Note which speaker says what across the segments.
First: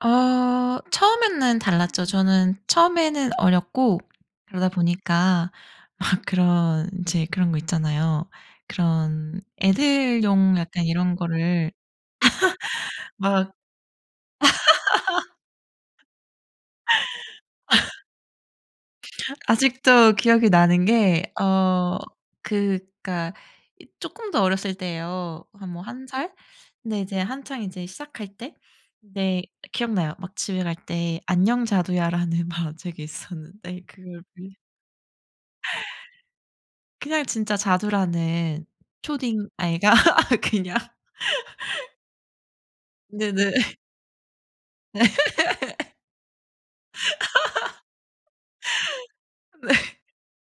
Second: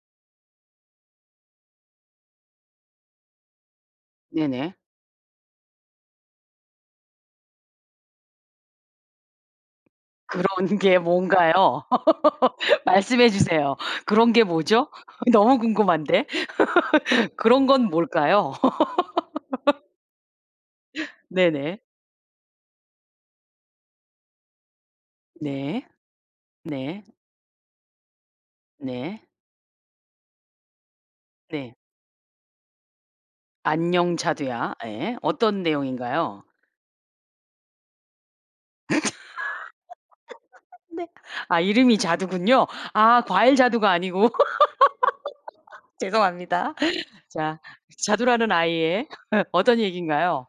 Speaker 1: 어 처음에는 달랐죠. 저는 처음에는 어렸고 그러다
Speaker 2: 네네.
Speaker 1: 보니까 막 그런 이제 그런 거 있잖아요. 그런 애들용
Speaker 2: 그런
Speaker 1: 약간
Speaker 2: 게
Speaker 1: 이런
Speaker 2: 뭔가요?
Speaker 1: 거를
Speaker 2: 말씀해
Speaker 1: 막
Speaker 2: 주세요. 그런 게 뭐죠? 너무 궁금한데 그런 건 뭘까요?
Speaker 1: [unintelligible] 아직도 기억이 나는 게
Speaker 2: 네네.
Speaker 1: 어 그러니까 이 조금 더 어렸을 때예요, 한 뭐
Speaker 2: 네.
Speaker 1: 1 살 근데
Speaker 2: 네.
Speaker 1: 이제 한창 이제 시작할 때.
Speaker 2: 네.
Speaker 1: 네 기억나요. 막 집에 갈 때 안녕
Speaker 2: 네.
Speaker 1: 자두야라는 만화책이 있었는데
Speaker 2: 안녕
Speaker 1: 그걸 빌
Speaker 2: 자두야. 예. 어떤 내용인가요?
Speaker 1: 그냥 진짜 자두라는 초딩 아이가 그냥
Speaker 2: 네. 아 이름이 자두군요? 아
Speaker 1: 네네.
Speaker 2: 과일 자두가 아니고. 죄송합니다. 자 자두라는 아이의
Speaker 1: 네.
Speaker 2: 어떤 얘기인가요?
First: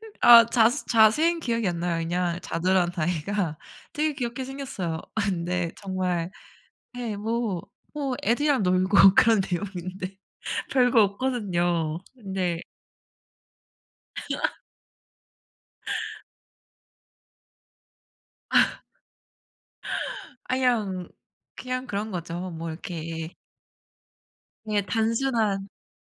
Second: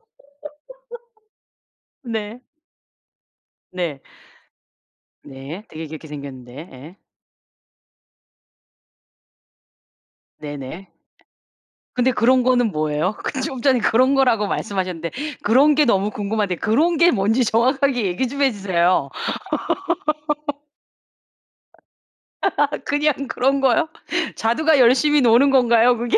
Speaker 1: 아 자세 자세히는 기억이 안 나요. 그냥
Speaker 2: 네.
Speaker 1: 자두라는 아이가
Speaker 2: 네.
Speaker 1: 되게 귀엽게 생겼어요.
Speaker 2: 네.
Speaker 1: 근데
Speaker 2: 되게 귀엽게
Speaker 1: 정말
Speaker 2: 생겼는데 예.
Speaker 1: 예 뭐 뭐 애들이랑 놀고 그런 내용인데
Speaker 2: 네네.
Speaker 1: 별거 없거든요.
Speaker 2: 근데 그런
Speaker 1: 근데
Speaker 2: 거는 뭐예요? 그 좀 전에 그런 거라고 말씀하셨는데 그런 게 너무 궁금한데 그런 게 뭔지 정확하게 얘기 좀 해 주세요.
Speaker 1: 아 그냥 그냥 그런 거죠. 뭐
Speaker 2: 그냥
Speaker 1: 이렇게
Speaker 2: 그런 거요? 자두가
Speaker 1: 예.
Speaker 2: 열심히 노는
Speaker 1: 단순한
Speaker 2: 건가요, 그게?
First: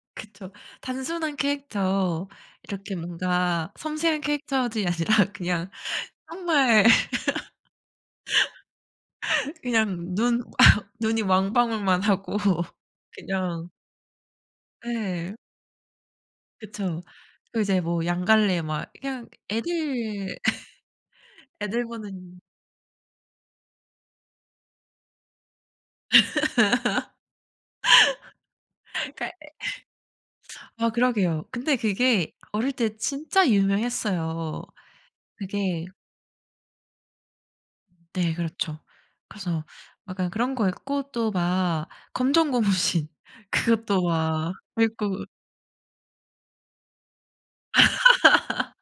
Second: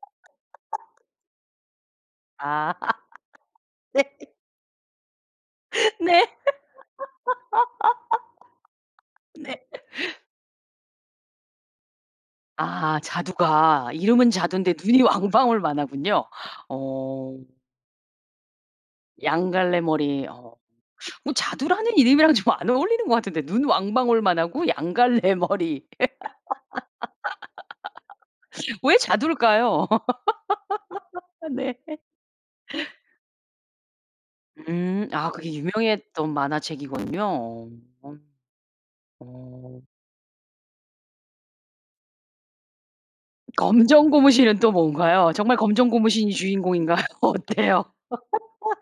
Speaker 1: 그쵸 단순한 캐릭터
Speaker 2: 아.
Speaker 1: 이렇게 뭔가
Speaker 2: 네.
Speaker 1: 섬세한 캐릭터들이 아니라 그냥
Speaker 2: 네.
Speaker 1: 정말
Speaker 2: 네.
Speaker 1: 그냥 눈 눈이 왕방울만 하고
Speaker 2: 아
Speaker 1: 그냥
Speaker 2: 자두가 이름은 자두인데 눈이
Speaker 1: 예.
Speaker 2: 왕방울만 하군요.
Speaker 1: 그쵸.
Speaker 2: 어.
Speaker 1: 그 이제 뭐 양 갈래 막 그냥
Speaker 2: 양 갈래 머리
Speaker 1: 애들
Speaker 2: 어. 어
Speaker 1: 애들
Speaker 2: 자두라는 이름이랑
Speaker 1: 보는
Speaker 2: 좀 안 어울리는 거 같은데 눈 왕방울만하고 양 갈래 머리 왜
Speaker 1: 그러니까 애
Speaker 2: 자두일까요?
Speaker 1: 아 그러게요.
Speaker 2: 네.
Speaker 1: 근데 그게 어릴 때 진짜 유명했어요.
Speaker 2: 음 아 그게
Speaker 1: 그게
Speaker 2: 유명했던 만화책이군요. 어어.
Speaker 1: 네 그렇죠. 그래서
Speaker 2: 어.
Speaker 1: 약간 그런 거 읽고 또 막 검정고무신 그것도 막
Speaker 2: 검정고무신은 또
Speaker 1: 읽고
Speaker 2: 뭔가요? 정말 검정고무신이 주인공인가요? 어때요,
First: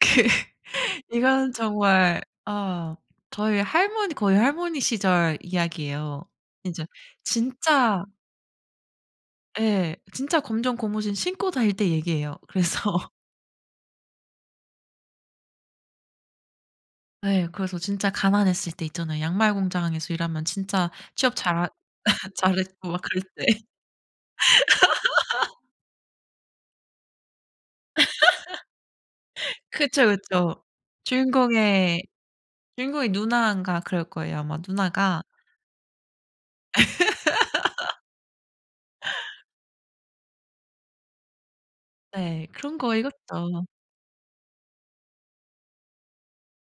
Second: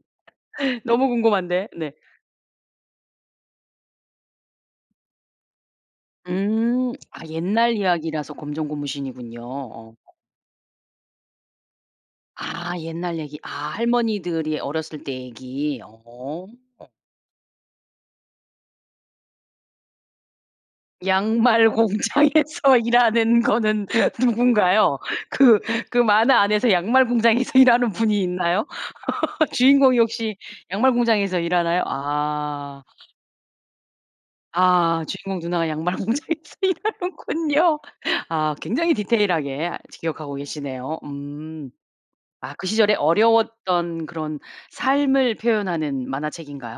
Speaker 1: 그
Speaker 2: 너무
Speaker 1: 이건
Speaker 2: 궁금한데. 네.
Speaker 1: 정말 어 저의 할머니 거의 할머니 시절 이야기예요. 진짜
Speaker 2: 음. 아 옛날
Speaker 1: 진짜
Speaker 2: 이야기라서 검정고무신이군요. 어.
Speaker 1: 예 진짜 검정고무신 신고 다닐 때 얘기예요.
Speaker 2: 아
Speaker 1: 그래서
Speaker 2: 옛날 얘기 아 할머니들이 어렸을 때 얘기. 어.
Speaker 1: 네 그래서 진짜 가난했을 때 있잖아, 양말 공장에서 일하면 진짜 취업 잘 하
Speaker 2: 양말 공장에서
Speaker 1: 잘했고 막 그랬을
Speaker 2: 일하는
Speaker 1: 때.
Speaker 2: 거는 누군가요? 그 그 만화 안에서 양말 공장에서 일하는 분이 있나요? 주인공이
Speaker 1: 그쵸,
Speaker 2: 혹시
Speaker 1: 그쵸.
Speaker 2: 양말 공장에서 일하나요?
Speaker 1: 주인공의
Speaker 2: 아.
Speaker 1: 주인공의 누나인가 그럴 거예요, 아마
Speaker 2: 아
Speaker 1: 누나가.
Speaker 2: 주인공 누나가 양말 공장에서 일하는군요. 아 굉장히 디테일하게 아직 기억하고 계시네요. 음.
Speaker 1: 네.
Speaker 2: 아 그
Speaker 1: 그런
Speaker 2: 시절에
Speaker 1: 거 읽었죠.
Speaker 2: 어려웠던 그런 삶을 표현하는 만화책인가요?